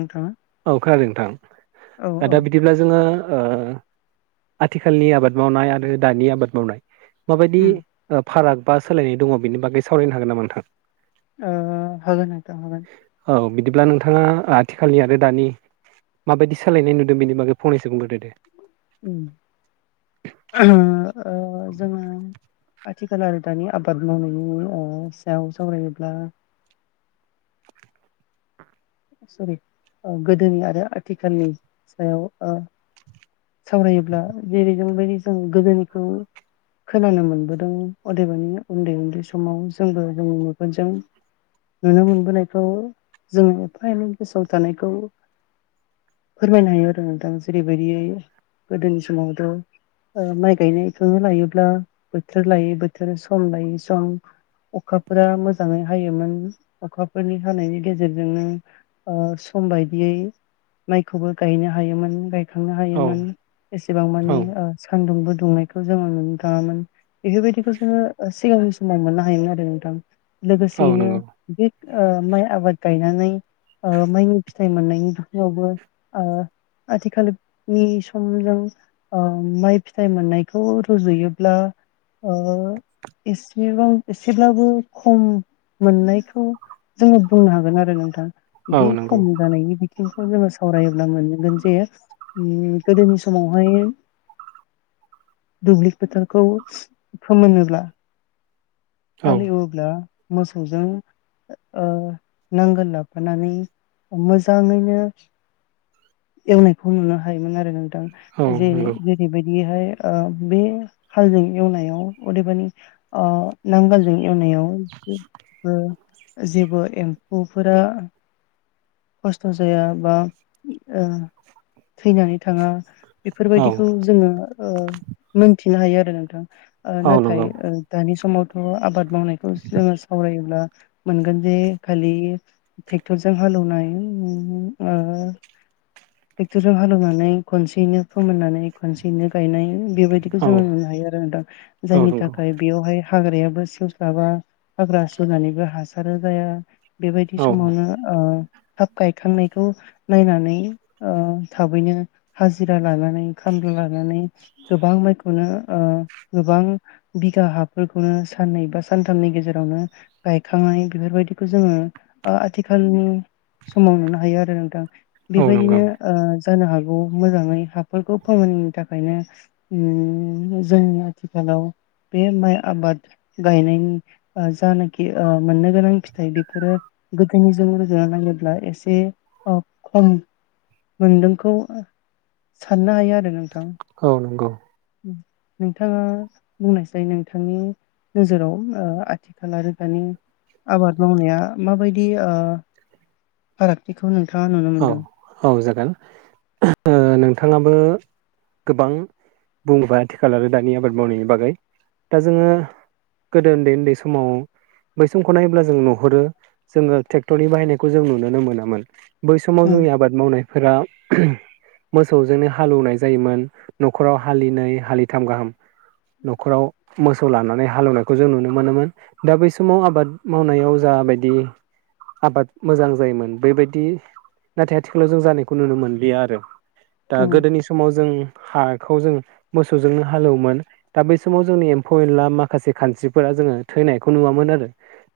नोंथाङा औ खोनादों औ नोंथां औ दा बिदिब्ला जोङो आथिखालनि आबाद मावनाय आरो दानि आबाद मावनाय माबायदि उम फाराग बा सोलायनाय दङ' बेनि बागै सावरायनो हागोन नामा नोंथां? आ हागोन नोंथां हागोन। औ बिदिब्ला नोंथाङा आथिखालनि आरो दानि माबायदि सालायनाय नुदों बेनि बागै फंनैसो बुंग्रोदो दे‌। जोङो- आथिखाल आरो दानि आबाद मावनायनि अ सायाव सावरायोब्ला सरि गोदोनि आरो आथिखालनि सायाव सावरायोब्ला जेरै जोंबायदि जों गोदोनिखौ खोनानो मोनबोदों अदेबानि उन्दै उन्दै समाव जोंबो जों मेगनजों नुनो मोनबोनायखौ जोङो एफा एनै गोसोआव थानायखौ फोरमायनो हायो आरो नोंथां जेरैबायदियै गोदोनि समावथ' माइ गायनायखौनो लायोब्ला बोथोर लायै बोथोर सम लायै सम अखाफोरा मोजाङै हायोमोन, अखाफोरनि हानायनि गेजेरजोंनो सम बायदियै माइखौबो गायनो हायोमोन गायखांनो औ हायोमोन एसेबां औ मानि सानदुंबो दुंनायखौ जोङो नुनो थाङामोन। बेफोरबायदिखौ जोङो सिगांनि समाव मोननो हायोमोन आरो नोंथां। औ लोगोसेयैनो नंगौ बे माइ आबाद गायनानै माइनि फिथाइ मोननायनि बिायावबो ओ आथिखालनि समजों माइ फिथाइ मोननायखौ रुजुयोब्ला ओ एसेबां एसेब्लाबो खम मोननायखौ जोङो बुंनो हागोन आरो नोंथां औ बे नंगौ खम जानायनि बिथिंखौ जोङो सावरायोब्ला मोनगोन जे गोदोनि समावहाय दुब्लि फोथारखौ फोमोनोब्ला औ हाल एवोब्ला मोसौजों ओ नांगोल लाफानानै मोजाङैनो एवनायखौ नुनो हायोमोन आरो नोंथां औ जे नंगौ बेबायदिहाय बे हालजों एवनायाव अदेबानि अ नांगोल जों एवनायावबो जेबो एम्फौफोरा खस्थ' जाया बा थैनानै थाङा- औ बेफोरबायदिखौ जोङो मोनथिनो हायो आरो नोंथां औ नाथाय नंगौ ओ दानि समावथ' आबाद मावनायखौ जोङो सावरायोब्ला मोनगोन जे खालि ट्रेक्टरजों हालौनाय ट्रेक्ट'राव हालेवनानै खनसेनो फोमोननानै खनसेयैनो गायनाय। बेबायदिखौ औ जोङो नुनो हायो आरो न दां औ नंगौ औ जायनि नंगौ थाखाय बेवहाय हाग्रायाबो सिवस्लाबा हाग्रा सुनानैबो हासार जाया। बेबायदि समावनो ओ थाब गायखांनायखौ नायनानै ओ थाबैनो हाजिरा लानानै खामला लानानै गोबां माइखौनो ओ गोबां बिघा हाफोरखौनो साननै बा सानथामनि गेजेरावनो गायखांनाय बेफोरबायदिखौ जोङो ओ आथिखालनि समाव नुनो हायो आरो नोंथां बेबायदिनो ओ जानो हागौ मोजाङै हाफोरखौ फोरमोनैनि थाखायनो ओम जोंनि आथिखालाव बे माइ आबाद गायनायनि जानाखि मोननो गोनां फिथाइ बेफोरो गोदोनिजों रुजुना नायोब्ला ब्ला एसे खम मोनदोंखौ साननो हायो आरो नोंथां। औ नंगौ। नोंथाङा बुंनायसाय नोंथांनि नोजोराव ओ आथिखाल आरो दानि आबाद मावनाया माबायदि ओ फारागथिखौ नोंथाङा नुनो औ मोन्दों। औ जागोन ओ नोंथाङाबो गोबां बुंबोबाय आथिखाल आरो दानि आबाद मावनायनि बागै। दा जोङो गोदो उन्दै उन्दै समाव बै समखौ नायोब्ला जों नुहुरो जोङो ट्रेक्टरनि बाहायनायखौ जों नुुनोनो मोनामोन। बै समाव उम जोंनि आबाद मावनायफोरा ओहोम मोसौजोंनो हालौएवनाय जायोमोन न'खराव हालिनै हालिथाम गाहाम। न'खराव मोसौ लानानै हालेवनायखौ जों नुनो मोनोमोन। दा बै समाव आबाद मावनायाव जाबायदि आबाद मोजां जायोमोन बेबायदि नाथाय आथिखालाव जों जानायखौ नुनो मोनलिया आरो। दा उम गोदोनि सम समाव जों हाखौ जों मोसौजोंनो हालौवोमोन। दा बै समाव जोंनि एम्फौ एनला माखासे खानस्रिफोरा जोङो थैनायखौ नुवामोन आरो।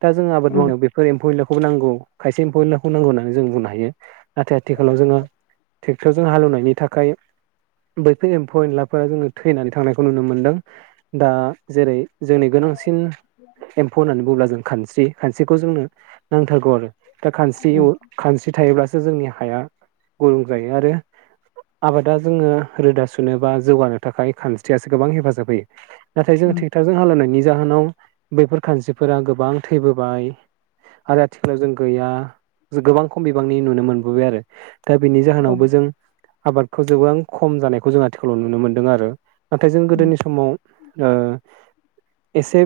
दा जों आबाद उम मावनायाव बेफोर एम्फौ एनलाखौ नांगौ खायसे एम्फौ एनलाखौ नांगौ होननानै जों बुंनो हायो। नाथाय आथिखालाव जोङो ट्रेक्टरजों हाल एवनायनि थाखाय बैफोर एम्फौ एनलाफोरा जोङो थैनानै थांनायखौ नुनो मोन्दों। दा जेरै जोंनि गोनांसिन एम्फौ होननानै बुङोब्ला जों खानस्रि खानस्रिखौ जोंनो नांथारगौ आरो। दा खानस्रि उम उइ खानस्रि थायोब्लासो जोंनि हाया गुरुं जायो आरो आबादा जोङो रोदा सुनो बा जौगानो थाखाय खानस्रियासो गोबां हेफाजाब होयो। नाथाय जों उम ट्रेक्ट'रजों हालेनायनि जाहोनाव बैफोर खानस्रिफोरा गोबां थैबोबाय। आरो आथिखालाव जों गैया गोबां खम बिबां नि नुनो मोनबोबाय आरो दा बिनि औ जाहोनावबो जों आबादखौ गोबां खम जानायखौ जों आथिखालाव नुनो मोन्दों आरो। नाथाय जों उम गोदोनि समाव ओ एसे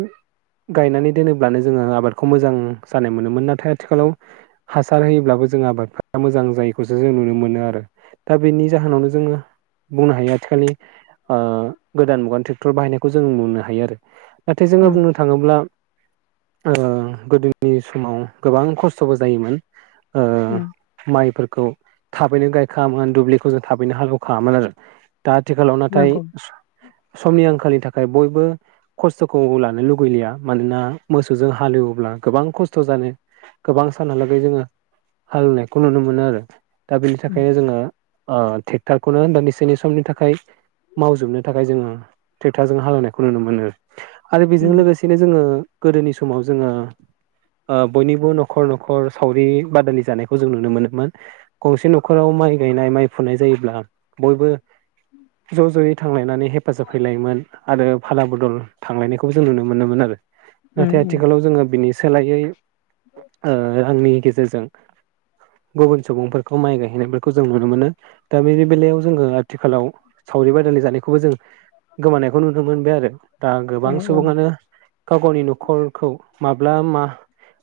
गायनानै दोनोब्लानो जोङो आबादखौ मोजां जानाय मोनोमोन। नाथाय आथिखालाव हासार होयोब्लाबो ज जों आबादफोरा मोजां जायैखौसो जों नुनो मोनो आरो। दा बेनि जाहोनावनो जोङो बुंनो हायो आथिखालि ओ गोदान मुगानि ट्रेक्टर बाहायनायखौ जों नुनो हायो आरो। नाथाय जोङो उम बुंनो थाङोब्ला ओ गोदोनि समाव गोबां खस्थ'बो जायोमोन। ओ ओम। माइफोरखौ थाबैनो गायखाङामोन दुब्लिखौ जों थाबैनो हाल एवखाङामोन आरो। दा आथिखालाव नाथाय नंगौ स-समनि आंखालनि थाखाय बयबो खस्थ'खौ लानो लुुगैलिया मानोना मोसौजों हालेवोब्ला गोबां कस्थ' जानो गोबां सानहालागै जोङो हालेवनायखौ नुनो मोनो आरो। दा बेनि उम थाखायनो जोङो ओ ट्रेक्टरखौनो होननानै सेनि समनि थाखाय मावजोबनो थाखाय जोङो ट्रेक्टरजों हालेवनायखौ नुनो मोनो आरो बेजों उम लोगोसे बिदिनो जोङो गोदोनि समाव जोङो ओ बयनिबो न'खर न'खर सावरि बादालि जानायखौ जों नुनो मोनोमोन। गंसे न'खराव माइ गायनाय माइ फुनाय जायोब्ला बयबो ज' ज'यै थांलायनानै हेफाजाब हैलायोमोन। आरो फाला बदल थांलायनायखौबो जों नुनो मोनोमोन आरो। उम नाथाय उम आथिखालाव जोङो बिनि सोलायै ओ आंनि गेजेरजों गुबुन सुबुंफोरखौ माइ गायहैनायफोरखौ जों नुनो मोनो। दा बेनि बेलायाव जोङो आथिखालाव सावरि बादालि जानायखौबो जों गोमानायखौ नुनो मोनबाय आरो। दा औ गोबां औ सुबुङानो गाव गावनि न'खरखौ माब्ला मा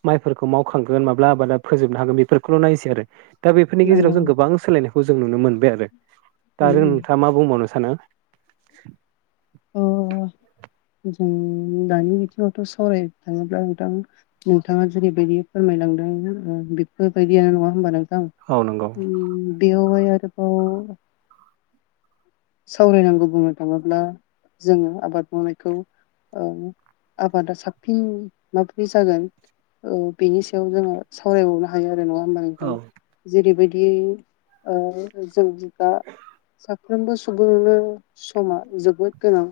माइफोरखौ मावखांगोन माब्ला आबादा फोजोबनो हागोन बेफोरखौल' नायनोसै आरो दा बेफोरनि नंगौ गेजेराव जों गोबां सोलायनायखौ जों नुनो मोनबाय आरो दा उम आरो उम नोंथाङा मा बुंबावनो सानो अ जों दानि बिथिङावथ' सावरायनो थाङोब्ला नोंथां नोंथाङा जेरैबायदि फोरमायलांदों ओ बेफोरबायदियानो नङा होमबा नों थां औ नंगौ बेयावहाय आरोबाव सावरायनांगौ बुंनो थाङोब्ला जोङो आबाद मावनायखौ औ आबादा साबसिन माब्रै जागोन औ बेनि सायाव जोङो फरायबावनो हायो आरो नङा होमबा नोंथां औ जेरैबायदि ओ जों दा साफ्रोमबो सुबुङानो समा जोबोद गोनां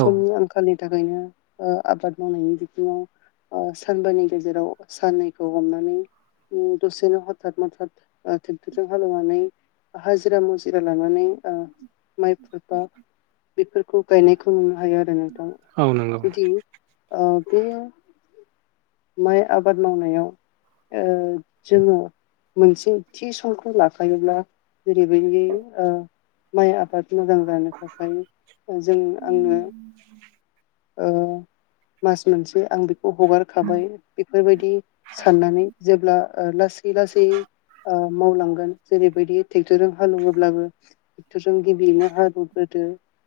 समनि आंखालनि थाखायनो ओ आबाद मावनायनि बिथिङाव ओ सानबानि गेजेराव साननैखौ हमनानै दसेनो हथाथ मथत ट्रेक्टरजों हालेवनानै हाजिरा मुजिरा लानानै ओ माइ फोरबो बेफोरखौ गायनायखौ नुनो हायो आरो नोंथां नंगौ जुदि ओ बे माइ आबाद मावनायाव ओ जोङो मोनसे थिउसनखौ लाफायोब्ला जेरैबायदि ओ माइ आबाद मोजां जानो थाखाय जों आंनो औ मास मोनसे आं बेखौ हगारखाबाय बेफोरबायदि साननानै जेब्ला ओ लासै लासै ओ मावलांगोन जेरैबायदि ट्रेक्टरजों हालेवोब्लाबो बोरजों गिबियैनो हाल एवग्रोदो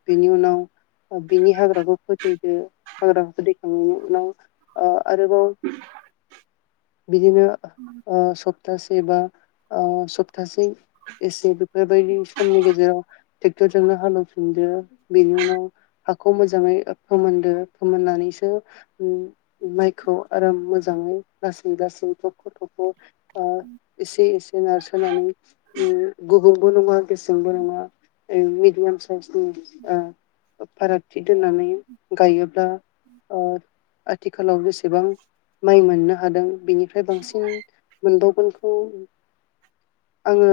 बेनि उनाव बिनि हाग्राखौ फोथैदो हाग्राखौ फोथैखांनायनि उनाव ओ आरोबाव बिदिनो ओ सब सप्तासे बा ओ सप्तासे एसे बेफोरबायदि समनि गेजेराव ट्रेक्टरजोंनो हाल एवफिनदो बेनि उनाव हाखौ मोजाङै फोमोनदो फोमोननानैसो माइखौ आराम मोजाङै लासै लासै थख' थख' ओ एसे एसे नारसोनानै गुबुंबो नङा गेसेंबो नङा ओ मिडियाम साइसनि ओ फारागथि दोननानै गायोब्ला ओ आथिखालाव जेसेबां माइ मोननो हादों बिनि ओमफ्राय बांसिन मोनबावगोनखौ आङो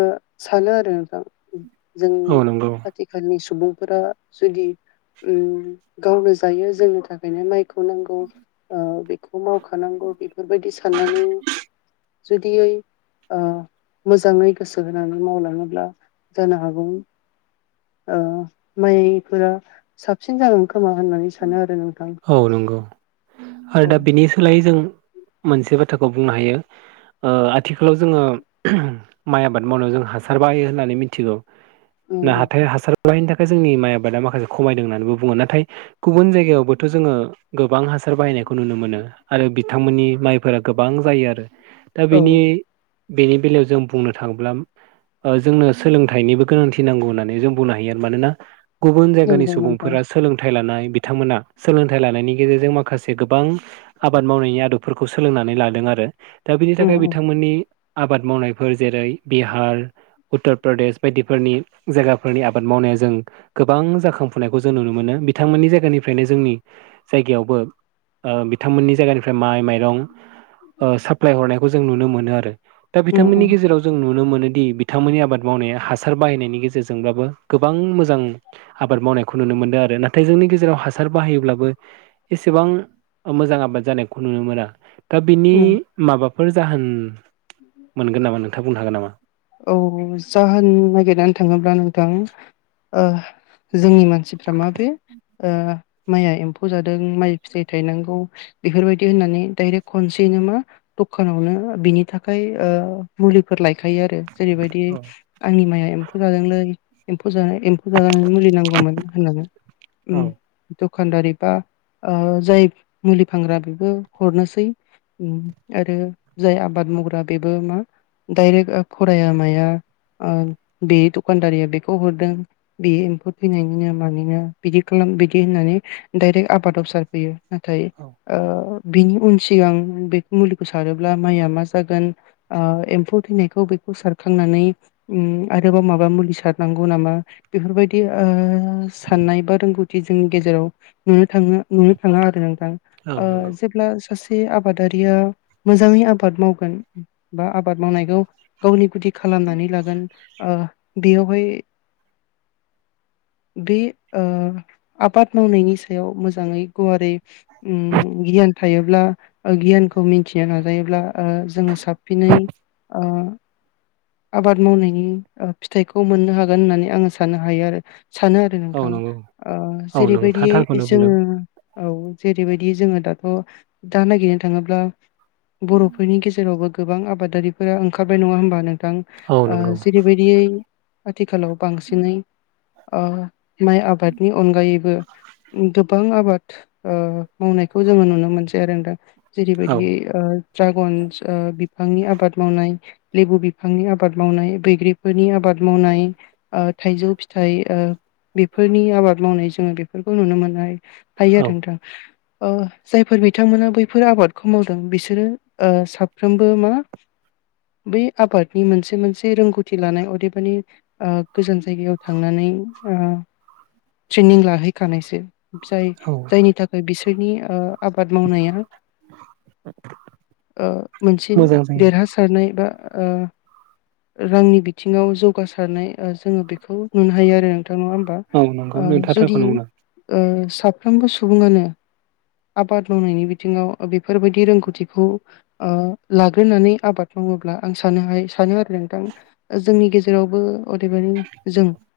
सानो आरो नोंथां जों औ नंगौ आथिखालनि सुबुंफोरा जुदि ओम गावनो जायो जोंनि थाखायनो माइ [unintelligible] ओ बेखौ मावखानांगौ बेफोरबायदि साननानै जुदियै ओ मोजाङै गोसो होनानै मावलाङोब्ला जानो हागौ [unintelligible] ओ माइफोरा साबसिन जागोन खोमा होननानै सानो आरो नोंथां औ नंगौ आरो औ दा बिनि सोलायै जों मोनसे बाथ्राखौ बुंनो हायो ओ आथिखालाव जोङो माइ आबाद मावनायाव जों हासार बाहायो होननानै मिथिगौ उम ना उम हाथाय हासार [unintelligible] नि थाखाय जोंनि माइ आबादा माखासे खमायदों होननानैबो बुङो नाथाय गुबुन जायगायावबोथ' जोङो गोबां हासार बाहायनायखौ नुनो मोनो आरो बिथांमोननि माइफोरा गोबां जायो आरो दा औ बिनि बेनि बेलायाव जों बुंनो थाङोब्ला ओ जोंनो सोलोंथाइनिबो गोनांथि नांगौ होन्नानै जों बुंनो हायो आरो मानोना गुबुन जायगानि नंगौ नोंथां सुबुंफोरा सोलोंथाइ लानाय बिथांमोना सोलोंथाइ लानायनि गेजेरजों माखासे गोबां आबाद मावनायनि आदबफोरखौ सोलोंनानै लादों आरो दा बिनि उम थाखाय उम बिथांमोननि आबाद मावनायफोर जेरै बिहार उत्तर प्रदेश बायदिफोरनि जायगाफोरनि आबाद मावनाया जों गोबां जाखांफुनायखौ जों नुनो मोनो बिथांमोननि जाय जायगानिफ्रायनो जोंनि जायगायावबो ओ बिथांमोननि जायगानिफ्राय माइ माइरं ओ साप्लाय हरनायखौ जों नुनो मोनो। आरो दा उम बिथांमोननि उम गेजेराव जों नुनो मोनोदि बिथांमोननि आबाद मावनाया हासार बाहायनायनि गेजेरजोंब्लाबो गोबां मोजां आबाद मावनायखौ नुनो मोनदों आरो नाथाय जोंनि गेजेराव हासार बाहायोब्लाबो एसेबां मोजां आबाद जानायखौ नुनो मोना दा बिनि उम माबाफोर जाहोन मोनगोन नामा नोंथां बुंनो हागोन नामा? औ जाहोन नागिरनानै थाङोब्ला नोंथां ओ जोंनि मानसि [unintelligible] माइआ एम्फौ जादों माइ फिथाइ थायनांगौ बेफोरबायदि होननानै डायरेक्ट खनसेयैनो मा दखानावनो बिनि थाखाय ओ मुलिफोर लायखायो आरो जेरैबायदि औ आंनि माइया एम्फौ जादोंलै एम्फौ जानाय एम फुजा जानायनि मुलि नांगौमोन होननानै औ उम दखानदारि बा ओ जाय मुलि फानग्रा बेबो हरनोसै आरो जाय आबाद मावग्रा बेबो मा दायरेक्ट ओ फराया माया ओ बे दखानदारिया बेखौ हरदों बे एम्फौ थैनायनिनो मानिनो बिदि खालाम बिदि होननानै डायरेक्ट आबादाव सारफैयो नाथाय औ ओ बिनि उन सिगां बे मुलिखौ सारोब्ला माइआ मा जागोन ओ एम्फौ थैनायखौ बे खौ सारखांनानै उम आरोबाव माबा मुलि सारनांगौ नामा बेफोरबायदि ओ साननाय बा रोंगौथि जोंनि गेजेराव नुनो थाङो नुनो थाङा आरो औ नोंथां नंगौ जेब्ला सासे आबादारिया मोजाङै आबाद मावगोन बा आबाद मावनायखौ गावनि गुदि खालामनानै लागोन ओ बेयावहाय बे ओ आबाद मावनायनि सायाव मोजाङै गुवारै उम गियान थायोब्ला गियानखौ मिन्थिनो नाजायोब्ला ओ जोङो साबफिनै ओ आबाद मावनायनि फिथाइखौ मोननो हागोन होननानै आङो साननो हायो आरो। सानो आरो औ नोंथां नंगौ ओ औ जेरैबायदि नोंथाङा थारखौनो बुंदों जोङो औ जेरैबायदि जोङो दाथ' दा नागिरनो थाङोब्ला बर'फोरनि गेजेरावबो गोबां आबादारिफोरा ओंखारबाय नङा होमबा नोंथां औ ओ नंगौ जेरैबाय बियै आथिखालाव बांसिनै ओ माइ आबादनि अनगायैबो गोबां आबाद ओ मावनायखौ जोङो नुनो मोनसै आरो नोंथां। औ जेरैबायदि ओ ड्रागनस ओ बिफांनि आबाद मावनाय लेबु बिफ बिफांनि आबाद मावनाय बैग्रिफोरनि आबाद मावनाय ओ थाइजौ फिथाइ ओ बेफोरनि आबाद मावनाय जोङो बेफोरखौ नुनो मोननाय थायो आरो नोंथां। [inaudible] [unintelligible] ओ जायफोर बिथांमोना बैफोर आबादखौ मावदों बिसोरो साफ्रोमबो मा बै आबादनि मोनसे मोनसे रोंगौथि लानाय अदेबानि ओ गोजान जायगायाव थांनानै ट्रेनिं लाहैखानायसो। जाय औ जायनि थाखाय बिसोरनि ओ आबाद मावनाया मोनसे मोजां जायो देरहासार सारनाय बा ओ रांनि बिथिङाव जौगासारनाय जोङो बेखौ नुनो हायो आरो नोंथां नङा होमबा। औ नंगौ ओ नोंथाङा जुदि थारखौनो बुंदों ओ साफ्रोमबो सुबुङानो आबाद मावनायनि बिथिङाव बेफोरबायदि रोंगौथिखौ ओ लाग्रोनानै आबाद मावोब्ला आं सानोहाय सानो आरो नोंथां। ओ जोंनि गेजेरावबो अदेबानि जों